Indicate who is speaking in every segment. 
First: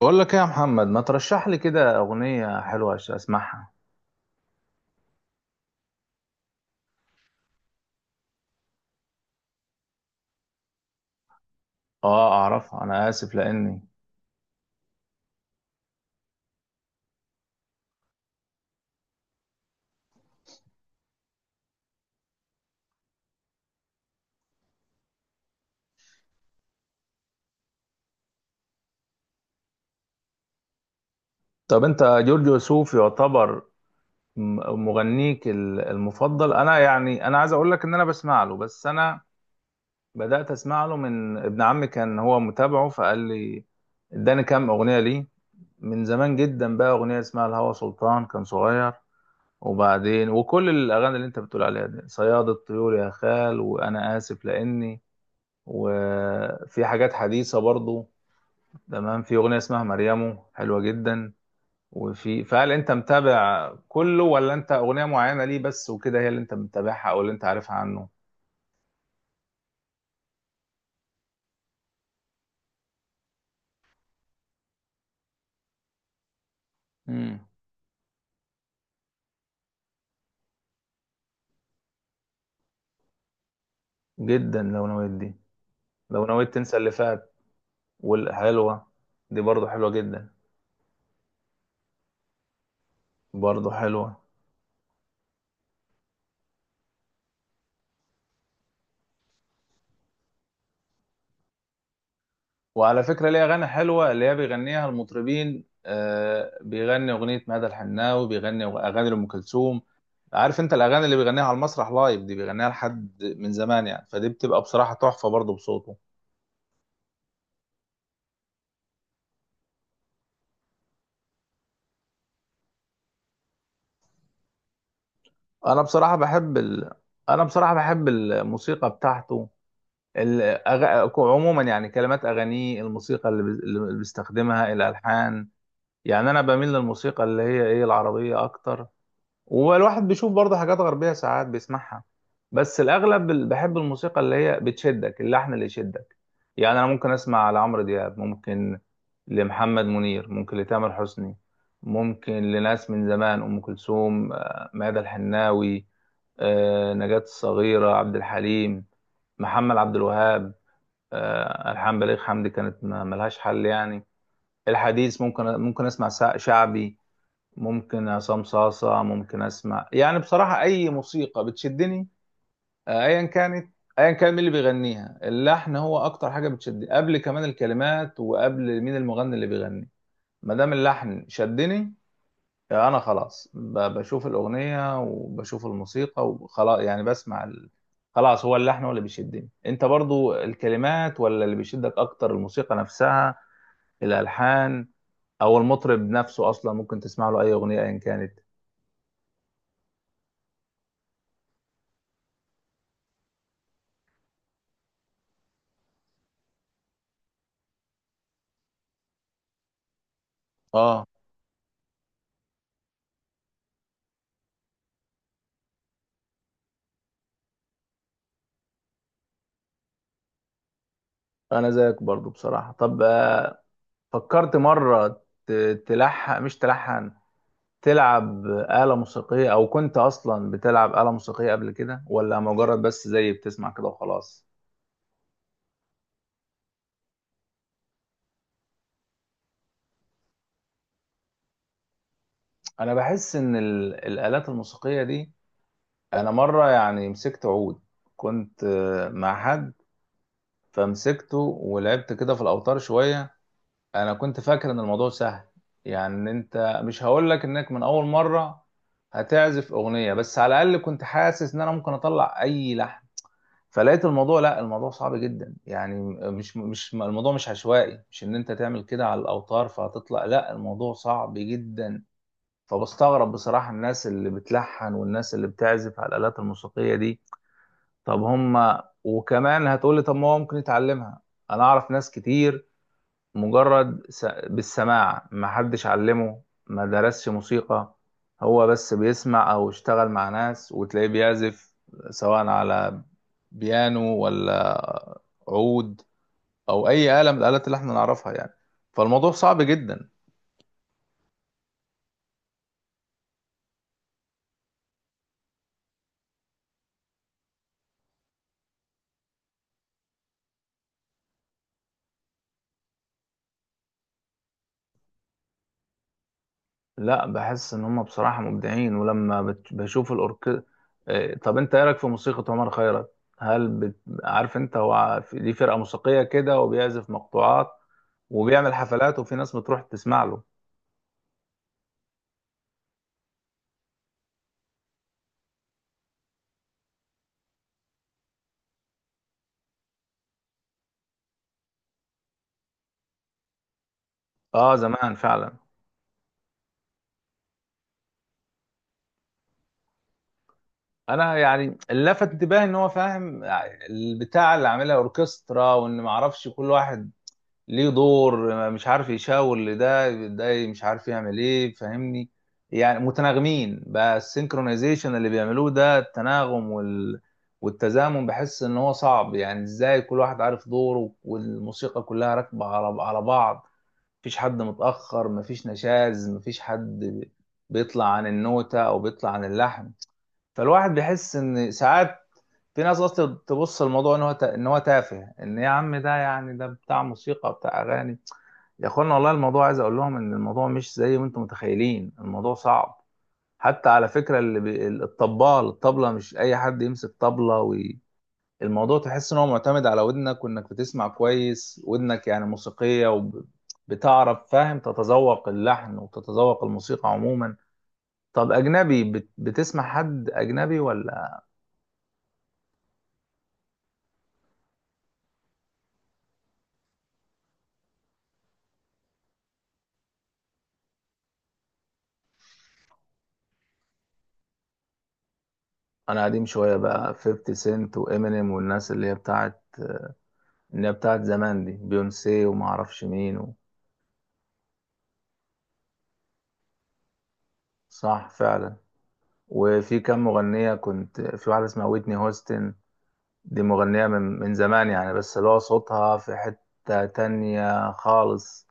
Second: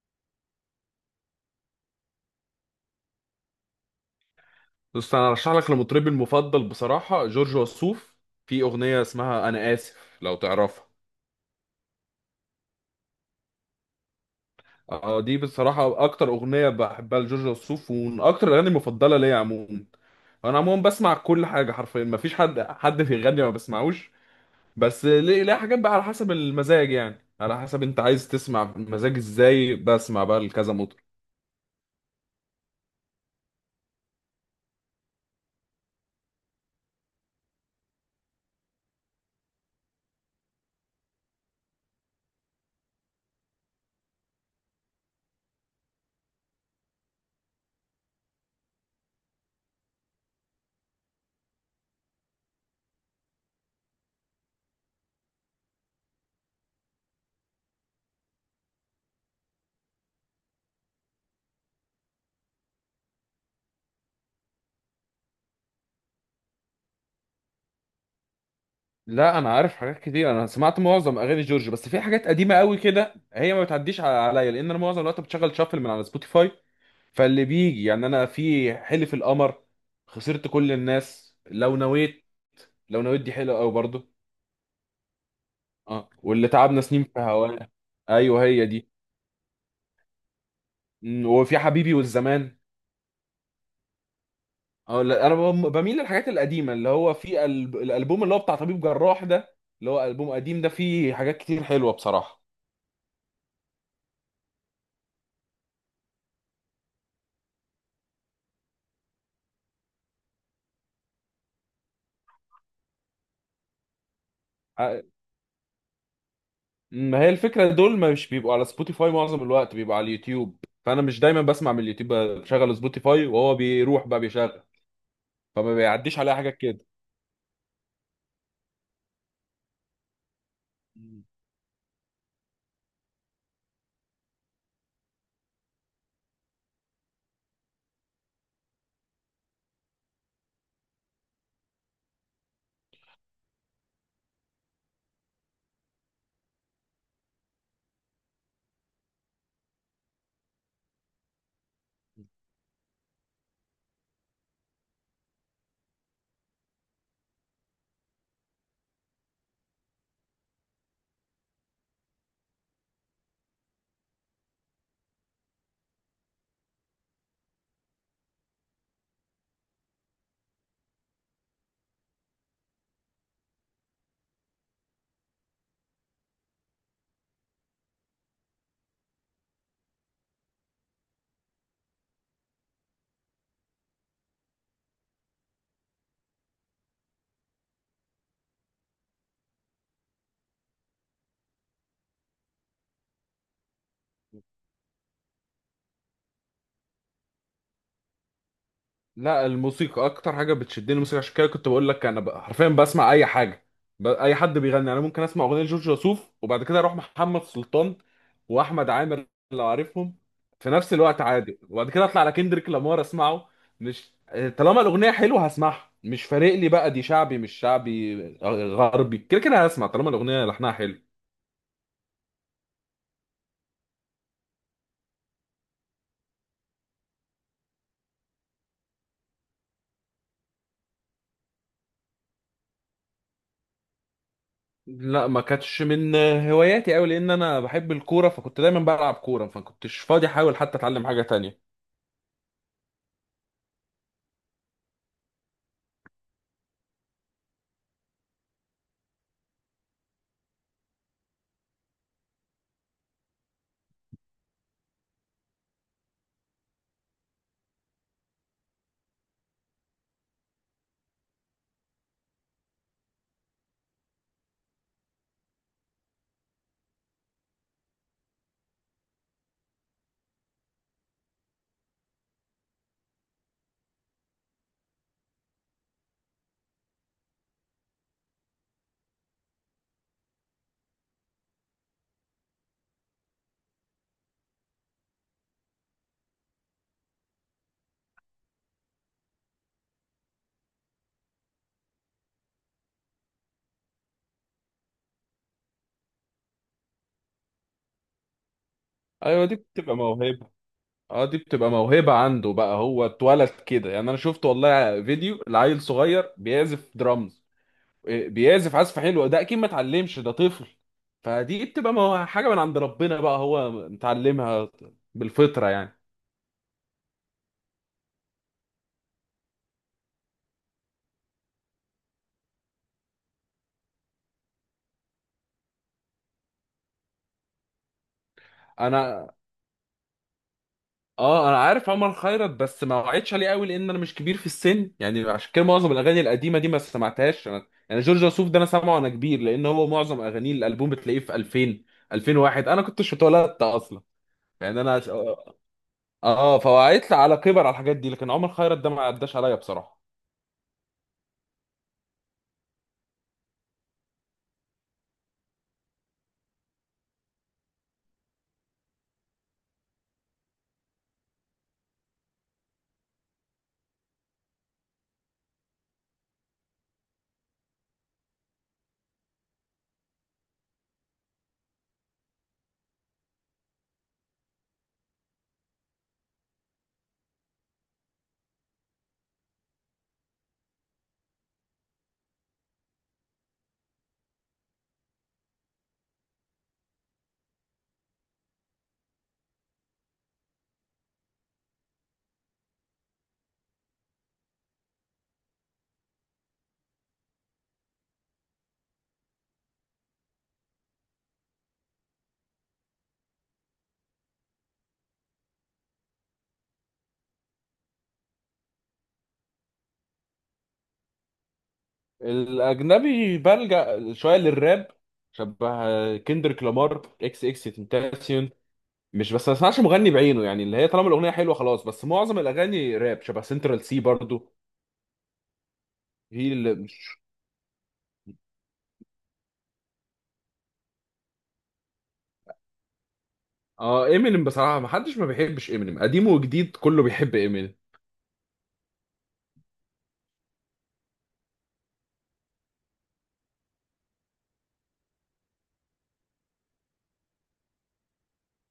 Speaker 1: بقول لك ايه يا محمد، ما ترشح لي كده اغنيه حلوه عشان اسمعها؟
Speaker 2: بص، انا ارشح لك لمطربي المفضل بصراحه جورج وسوف. في اغنيه اسمها انا اسف، لو تعرفها.
Speaker 1: اه، اعرفها، انا اسف لاني.
Speaker 2: اه، دي بصراحه اكتر اغنيه بحبها لجورج وسوف، ومن اكتر الاغاني المفضله ليا عموما. انا عموما بسمع كل حاجه حرفيا، مفيش حد بيغني ما بسمعوش. بس ليه حاجات بقى على حسب المزاج، يعني على حسب انت عايز تسمع مزاج ازاي بسمع بقى لكذا مطرب.
Speaker 1: طب انت جورج وسوف يعتبر مغنيك المفضل. انا يعني انا عايز اقول لك ان انا بسمع له، بس انا بدات اسمع له من ابن عمي، كان هو متابعه فقال لي، اداني كام اغنيه ليه من زمان جدا. بقى اغنيه اسمها الهوى سلطان كان صغير، وبعدين وكل الاغاني اللي انت بتقول عليها دي، صياد الطيور، يا خال، وانا اسف لاني، وفي حاجات حديثة برضو. تمام، في أغنية اسمها مريمو حلوة جدا. وفي، فهل أنت متابع كله ولا أنت أغنية معينة ليه بس وكده هي اللي أنت متابعها أو اللي أنت عارفها عنه؟
Speaker 2: لا، انا عارف حاجات كتير، انا سمعت معظم اغاني جورج، بس في حاجات قديمه قوي كده هي ما بتعديش عليا، لان انا معظم الوقت بتشغل شافل من على سبوتيفاي.
Speaker 1: مم.
Speaker 2: فاللي بيجي يعني، انا في حلف القمر، خسرت كل الناس، لو نويت. لو نويت دي حلوه قوي برضو.
Speaker 1: جدا، لو نويت دي.
Speaker 2: اه،
Speaker 1: لو
Speaker 2: واللي
Speaker 1: نويت تنسى
Speaker 2: تعبنا
Speaker 1: اللي
Speaker 2: سنين في
Speaker 1: فات،
Speaker 2: هواه. ايوه هي
Speaker 1: والحلوة،
Speaker 2: دي.
Speaker 1: دي برضو حلوة جدا،
Speaker 2: وفي حبيبي والزمان.
Speaker 1: برضو حلوة.
Speaker 2: اه لا، بميل للحاجات القديمه، اللي هو في الالبوم اللي هو بتاع طبيب جراح ده، اللي هو البوم قديم، ده فيه حاجات كتير حلوه بصراحه.
Speaker 1: وعلى فكرة ليه أغاني حلوة اللي هي بيغنيها المطربين، بيغني أغنية مدى الحناوي، بيغني أغاني لأم كلثوم. عارف انت الاغاني اللي بيغنيها على المسرح لايف دي بيغنيها لحد من زمان يعني، فدي بتبقى بصراحه
Speaker 2: ع-
Speaker 1: تحفه برضه بصوته.
Speaker 2: ما هي الفكره، دول مش بيبقوا على سبوتيفاي، معظم الوقت بيبقوا على اليوتيوب. فانا مش دايما بسمع من اليوتيوب، بشغل سبوتيفاي وهو بيروح بقى بيشغل، فما
Speaker 1: انا بصراحه
Speaker 2: بيعديش عليها
Speaker 1: بحب
Speaker 2: حاجات كده.
Speaker 1: ال... انا بصراحه بحب الموسيقى بتاعته. عموما يعني كلمات اغانيه، الموسيقى اللي، اللي بيستخدمها، الالحان. يعني انا بميل للموسيقى اللي هي ايه العربيه اكتر، والواحد بيشوف برضه حاجات غربية ساعات بيسمعها. بس الأغلب بحب الموسيقى اللي هي بتشدك، اللحن اللي يشدك. يعني أنا ممكن أسمع لعمرو دياب، ممكن لمحمد منير، ممكن لتامر حسني، ممكن لناس من زمان، أم كلثوم، ميادة الحناوي، نجاة الصغيرة، عبد الحليم، محمد عبد الوهاب، ألحان بليغ حمدي كانت ملهاش حل يعني. الحديث ممكن أسمع شعبي، ممكن عصام صاصة، ممكن اسمع يعني بصراحة اي موسيقى بتشدني، ايا كانت، ايا كان مين اللي بيغنيها، اللحن هو اكتر حاجة بتشدني قبل كمان الكلمات، وقبل مين المغني اللي بيغني. ما دام اللحن شدني، انا خلاص بشوف الاغنية وبشوف الموسيقى وخلاص، يعني بسمع خلاص هو اللحن هو اللي بيشدني. انت برضو الكلمات ولا اللي بيشدك اكتر، الموسيقى نفسها، الالحان، او المطرب نفسه اصلا ممكن تسمع له اي اغنية ايا كانت؟
Speaker 2: لا، الموسيقى اكتر حاجه بتشدني الموسيقى، عشان كده كنت بقول لك انا حرفيا بسمع اي حاجه. اي حد بيغني، يعني انا ممكن اسمع اغنيه جورج وسوف وبعد كده اروح محمد سلطان واحمد عامر لو عارفهم، في نفس
Speaker 1: اه،
Speaker 2: الوقت عادي، وبعد كده اطلع على كندريك لامار اسمعه. مش، طالما الاغنيه حلوه هسمعها، مش فارق لي بقى دي شعبي مش شعبي غربي، كده كده هسمع طالما الاغنيه لحنها حلو.
Speaker 1: انا زيك برضو بصراحة. طب فكرت مرة تلحن؟ مش تلحن، تلعب آلة موسيقية، او كنت اصلا بتلعب آلة موسيقية قبل كده، ولا مجرد بس زي بتسمع كده وخلاص؟
Speaker 2: لا، ما كانتش من هواياتي قوي، لان انا بحب الكوره فكنت دايما بلعب كوره، فما كنتش فاضي احاول حتى اتعلم حاجه تانية.
Speaker 1: انا بحس ان الآلات الموسيقية دي، انا مرة يعني مسكت عود، كنت مع حد، فمسكته ولعبت كده في الاوتار شوية. انا كنت فاكر ان الموضوع سهل، يعني إن انت، مش هقول لك انك من اول مره هتعزف اغنيه، بس على الاقل كنت حاسس ان انا ممكن اطلع اي لحن. فلقيت الموضوع، لا، الموضوع صعب جدا يعني، مش الموضوع مش عشوائي، مش ان انت تعمل كده على الاوتار فهتطلع، لا، الموضوع صعب جدا. فبستغرب بصراحه الناس اللي بتلحن والناس اللي بتعزف على الالات الموسيقيه دي. طب هم، وكمان هتقولي طب ما هو ممكن يتعلمها. انا اعرف ناس كتير، مجرد بالسماع، ما حدش علمه، ما درسش موسيقى، هو بس بيسمع او اشتغل مع ناس وتلاقيه بيعزف، سواء على بيانو، ولا عود، او اي آلة من الآلات اللي احنا نعرفها يعني، فالموضوع
Speaker 2: ايوه، دي
Speaker 1: صعب
Speaker 2: بتبقى
Speaker 1: جدا.
Speaker 2: موهبه. اه، دي بتبقى موهبه عنده بقى، هو اتولد كده، يعني انا شفت والله فيديو لعيل صغير بيعزف درامز. إيه، بيعزف عزف حلو، ده اكيد ما اتعلمش، ده طفل. فدي بتبقى حاجه من عند ربنا بقى، هو متعلمها بالفطره يعني.
Speaker 1: لا، بحس ان هم بصراحه مبدعين، ولما بشوف الاورك، طب انت ايه رايك في موسيقى عمر خيرت؟ هل عارف انت هو ليه فرقه موسيقيه كده وبيعزف مقطوعات وبيعمل حفلات
Speaker 2: انا
Speaker 1: وفي ناس بتروح تسمع له؟
Speaker 2: اه، انا عارف عمر خيرت، بس ما وعدتش عليه قوي، لان انا مش كبير في السن يعني، عشان كده معظم الاغاني القديمه دي ما سمعتهاش انا، يعني جورج وسوف ده انا سامعه وانا كبير، لان هو معظم اغانيه الالبوم بتلاقيه في 2000، 2001 انا كنتش اتولدت اصلا.
Speaker 1: اه،
Speaker 2: يعني انا س-
Speaker 1: زمان فعلا.
Speaker 2: اه آه، فهو هيطلع على كبر على الحاجات دي، لكن عمر خيرت ده ما عداش عليا بصراحه.
Speaker 1: انا يعني اللي لفت انتباهي ان هو فاهم، البتاع اللي عاملها اوركسترا، وان ما اعرفش كل واحد ليه دور، مش عارف يشاور لده، ده مش عارف يعمل ايه، فاهمني؟ يعني متناغمين بقى، السينكرونايزيشن اللي بيعملوه ده، التناغم والتزامن، بحس ان هو صعب يعني. ازاي كل واحد عارف دوره والموسيقى كلها راكبة على بعض؟ مفيش حد متأخر، مفيش نشاز، مفيش حد بيطلع عن النوتة او بيطلع عن اللحن. فالواحد بيحس ان ساعات في ناس اصلا تبص الموضوع ان هو ان هو تافه، ان يا عم ده، يعني ده بتاع موسيقى، بتاع اغاني، يا اخوانا، والله الموضوع، عايز اقول لهم ان الموضوع مش زي ما انتم متخيلين، الموضوع صعب. حتى على فكره اللي الطبال، الطبله مش اي حد يمسك طبله الموضوع تحس ان هو معتمد على ودنك، وانك بتسمع كويس، ودنك يعني موسيقيه، وبتعرف فاهم تتذوق اللحن وتتذوق الموسيقى عموما. طب اجنبي، بتسمع حد اجنبي ولا؟
Speaker 2: الاجنبي بلجأ شويه للراب، شبه كندريك لامار، اكس اكس تنتاسيون. مش بس، ما اسمعش مغني بعينه يعني، اللي هي طالما الاغنيه حلوه خلاص، بس معظم الاغاني راب شبه سنترال سي برضو.
Speaker 1: انا قديم
Speaker 2: هي اللي
Speaker 1: شويه بقى،
Speaker 2: مش،
Speaker 1: 50 سنت وامينيم والناس اللي هي بتاعت، اللي هي بتاعت زمان دي، بيونسي وما اعرفش مين
Speaker 2: اه امينيم بصراحه، ما حدش ما بيحبش امينيم، قديم وجديد كله بيحب امينيم.
Speaker 1: صح فعلا. وفي كام مغنية، كنت في واحدة اسمها ويتني هوستن، دي مغنية من زمان يعني، بس اللي هو صوتها في حتة تانية خالص.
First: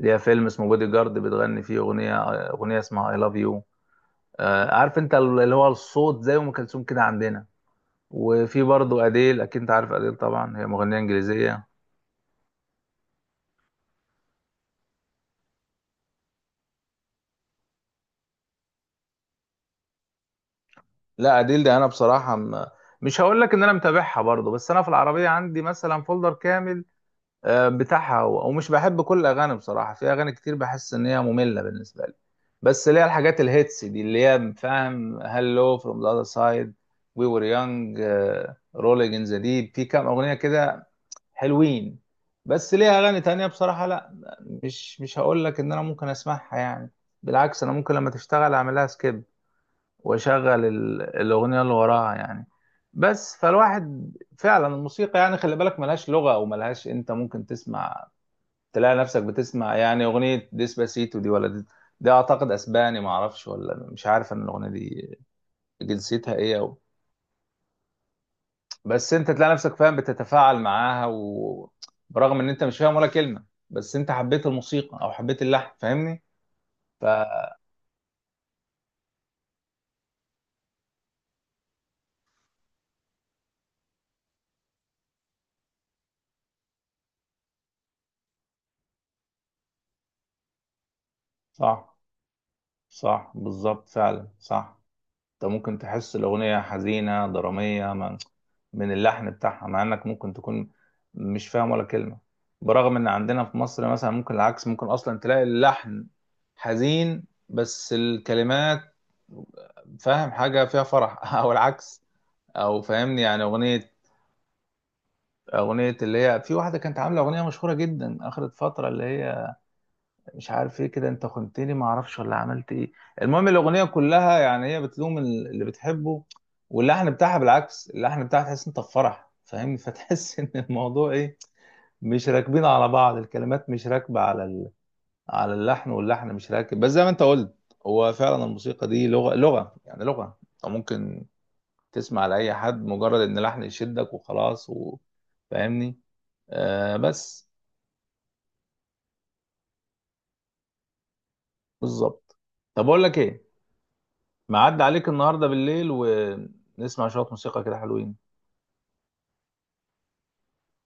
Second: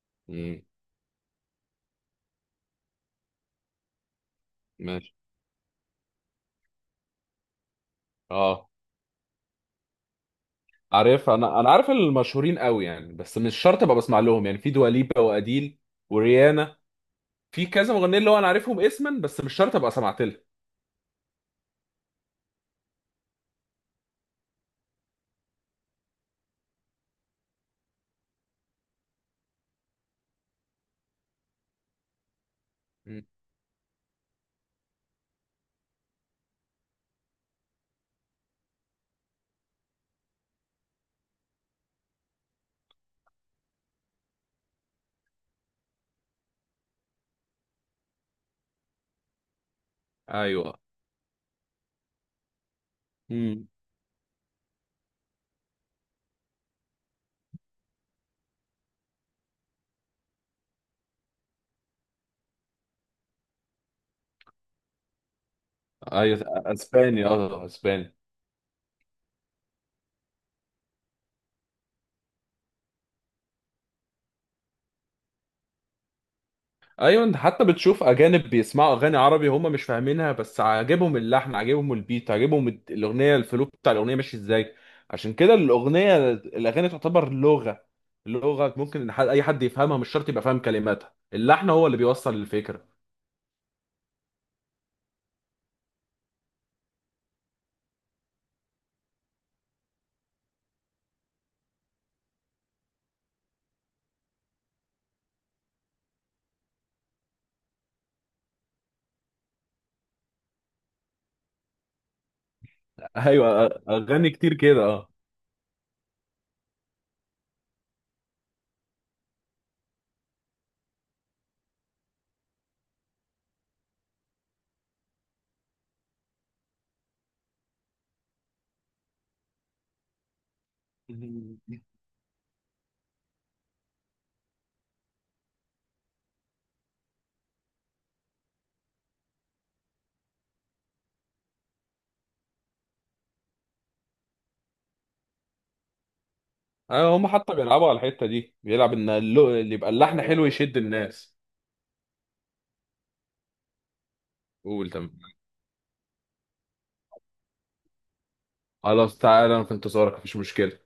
Speaker 1: ليها فيلم
Speaker 2: مم،
Speaker 1: اسمه بودي جارد بتغني فيه أغنية اسمها I love you، عارف انت
Speaker 2: ماشي.
Speaker 1: اللي هو الصوت زي أم كلثوم كده عندنا. وفي
Speaker 2: اه
Speaker 1: برضه أديل، أكيد انت عارف أديل طبعا، هي مغنية
Speaker 2: عارف، انا
Speaker 1: إنجليزية.
Speaker 2: عارف المشهورين قوي يعني، بس مش شرط ابقى بسمع لهم، يعني في دواليبا واديل وريانا. في كذا مغنيين اللي هو انا عارفهم اسما، بس مش شرط ابقى سمعت لهم.
Speaker 1: لا، أديل ده أنا بصراحة مش هقول لك إن أنا متابعها برضه، بس أنا في العربية عندي مثلا فولدر كامل، بتاعها هو. ومش بحب كل اغاني بصراحه، في اغاني كتير بحس ان هي ممله بالنسبه لي، بس اللي هي
Speaker 2: مم.
Speaker 1: الحاجات الهيتس دي، اللي هي فاهم، هالو، فروم ذا اذر سايد، وي وير يونج، رولينج ان ذا ديب، في كام اغنيه كده حلوين. بس ليها اغاني تانية بصراحه لا، مش هقول لك ان انا ممكن اسمعها يعني. بالعكس انا ممكن لما تشتغل اعملها سكيب، واشغل
Speaker 2: ايوه.
Speaker 1: الاغنيه اللي وراها يعني، بس
Speaker 2: امم.
Speaker 1: فالواحد. فعلا الموسيقى يعني خلي بالك ملهاش لغة، او ملهاش، انت ممكن تسمع، تلاقي نفسك بتسمع يعني اغنيه ديسباسيتو دي، ولا دي، دي اعتقد اسباني، ما اعرفش، ولا مش عارف ان الاغنيه دي جنسيتها
Speaker 2: ايوه
Speaker 1: ايه أو.
Speaker 2: اسباني، اه اسباني.
Speaker 1: بس انت تلاقي نفسك فاهم بتتفاعل معاها، وبرغم ان انت مش فاهم ولا كلمه، بس انت حبيت الموسيقى او حبيت اللحن، فاهمني ف-
Speaker 2: ايوه، انت حتى بتشوف اجانب بيسمعوا اغاني عربي هم مش فاهمينها، بس عاجبهم اللحن، عاجبهم البيت، عاجبهم الاغنيه، الفلو بتاع الاغنيه ماشي ازاي. عشان كده الاغنيه، الاغاني تعتبر لغه، لغه ممكن إن اي حد يفهمها، مش شرط يبقى فاهم كلماتها، اللحن هو
Speaker 1: صح،
Speaker 2: اللي بيوصل الفكره.
Speaker 1: صح، بالظبط، فعلا صح. انت ممكن تحس الاغنيه حزينه دراميه من اللحن بتاعها، مع انك ممكن تكون مش فاهم ولا كلمه. برغم ان عندنا في مصر مثلا ممكن العكس، ممكن اصلا تلاقي اللحن حزين بس الكلمات فاهم حاجه فيها فرح او العكس، او فاهمني يعني
Speaker 2: ايوه
Speaker 1: اغنيه
Speaker 2: اغاني كتير كده، اه.
Speaker 1: اغنيه اللي هي في واحده كانت عامله اغنيه مشهوره جدا اخر فتره، اللي هي مش عارف ايه كده، انت خنتني، ما اعرفش ولا عملت ايه. المهم الاغنيه كلها يعني هي بتلوم اللي بتحبه، واللحن بتاعها بالعكس، اللحن بتاعها تحس انت في فرح، فاهمني، فتحس ان الموضوع ايه، مش راكبين على بعض، الكلمات مش راكبه على اللحن، واللحن مش راكب، بس زي ما انت قلت، هو فعلا الموسيقى دي لغه يعني لغه، انت ممكن تسمع لاي حد، مجرد ان لحن يشدك وخلاص فاهمني، آه
Speaker 2: ايوه، هم
Speaker 1: بس،
Speaker 2: حتى بيلعبوا على الحته دي، بيلعب ان اللي يبقى اللحن حلو يشد الناس.
Speaker 1: بالظبط. طب اقول لك ايه، معدي
Speaker 2: قول
Speaker 1: عليك
Speaker 2: تمام.
Speaker 1: النهارده بالليل، ونسمع شويه موسيقى كده حلوين.
Speaker 2: خلاص، تعالى انا في انتظارك، مفيش مشكله.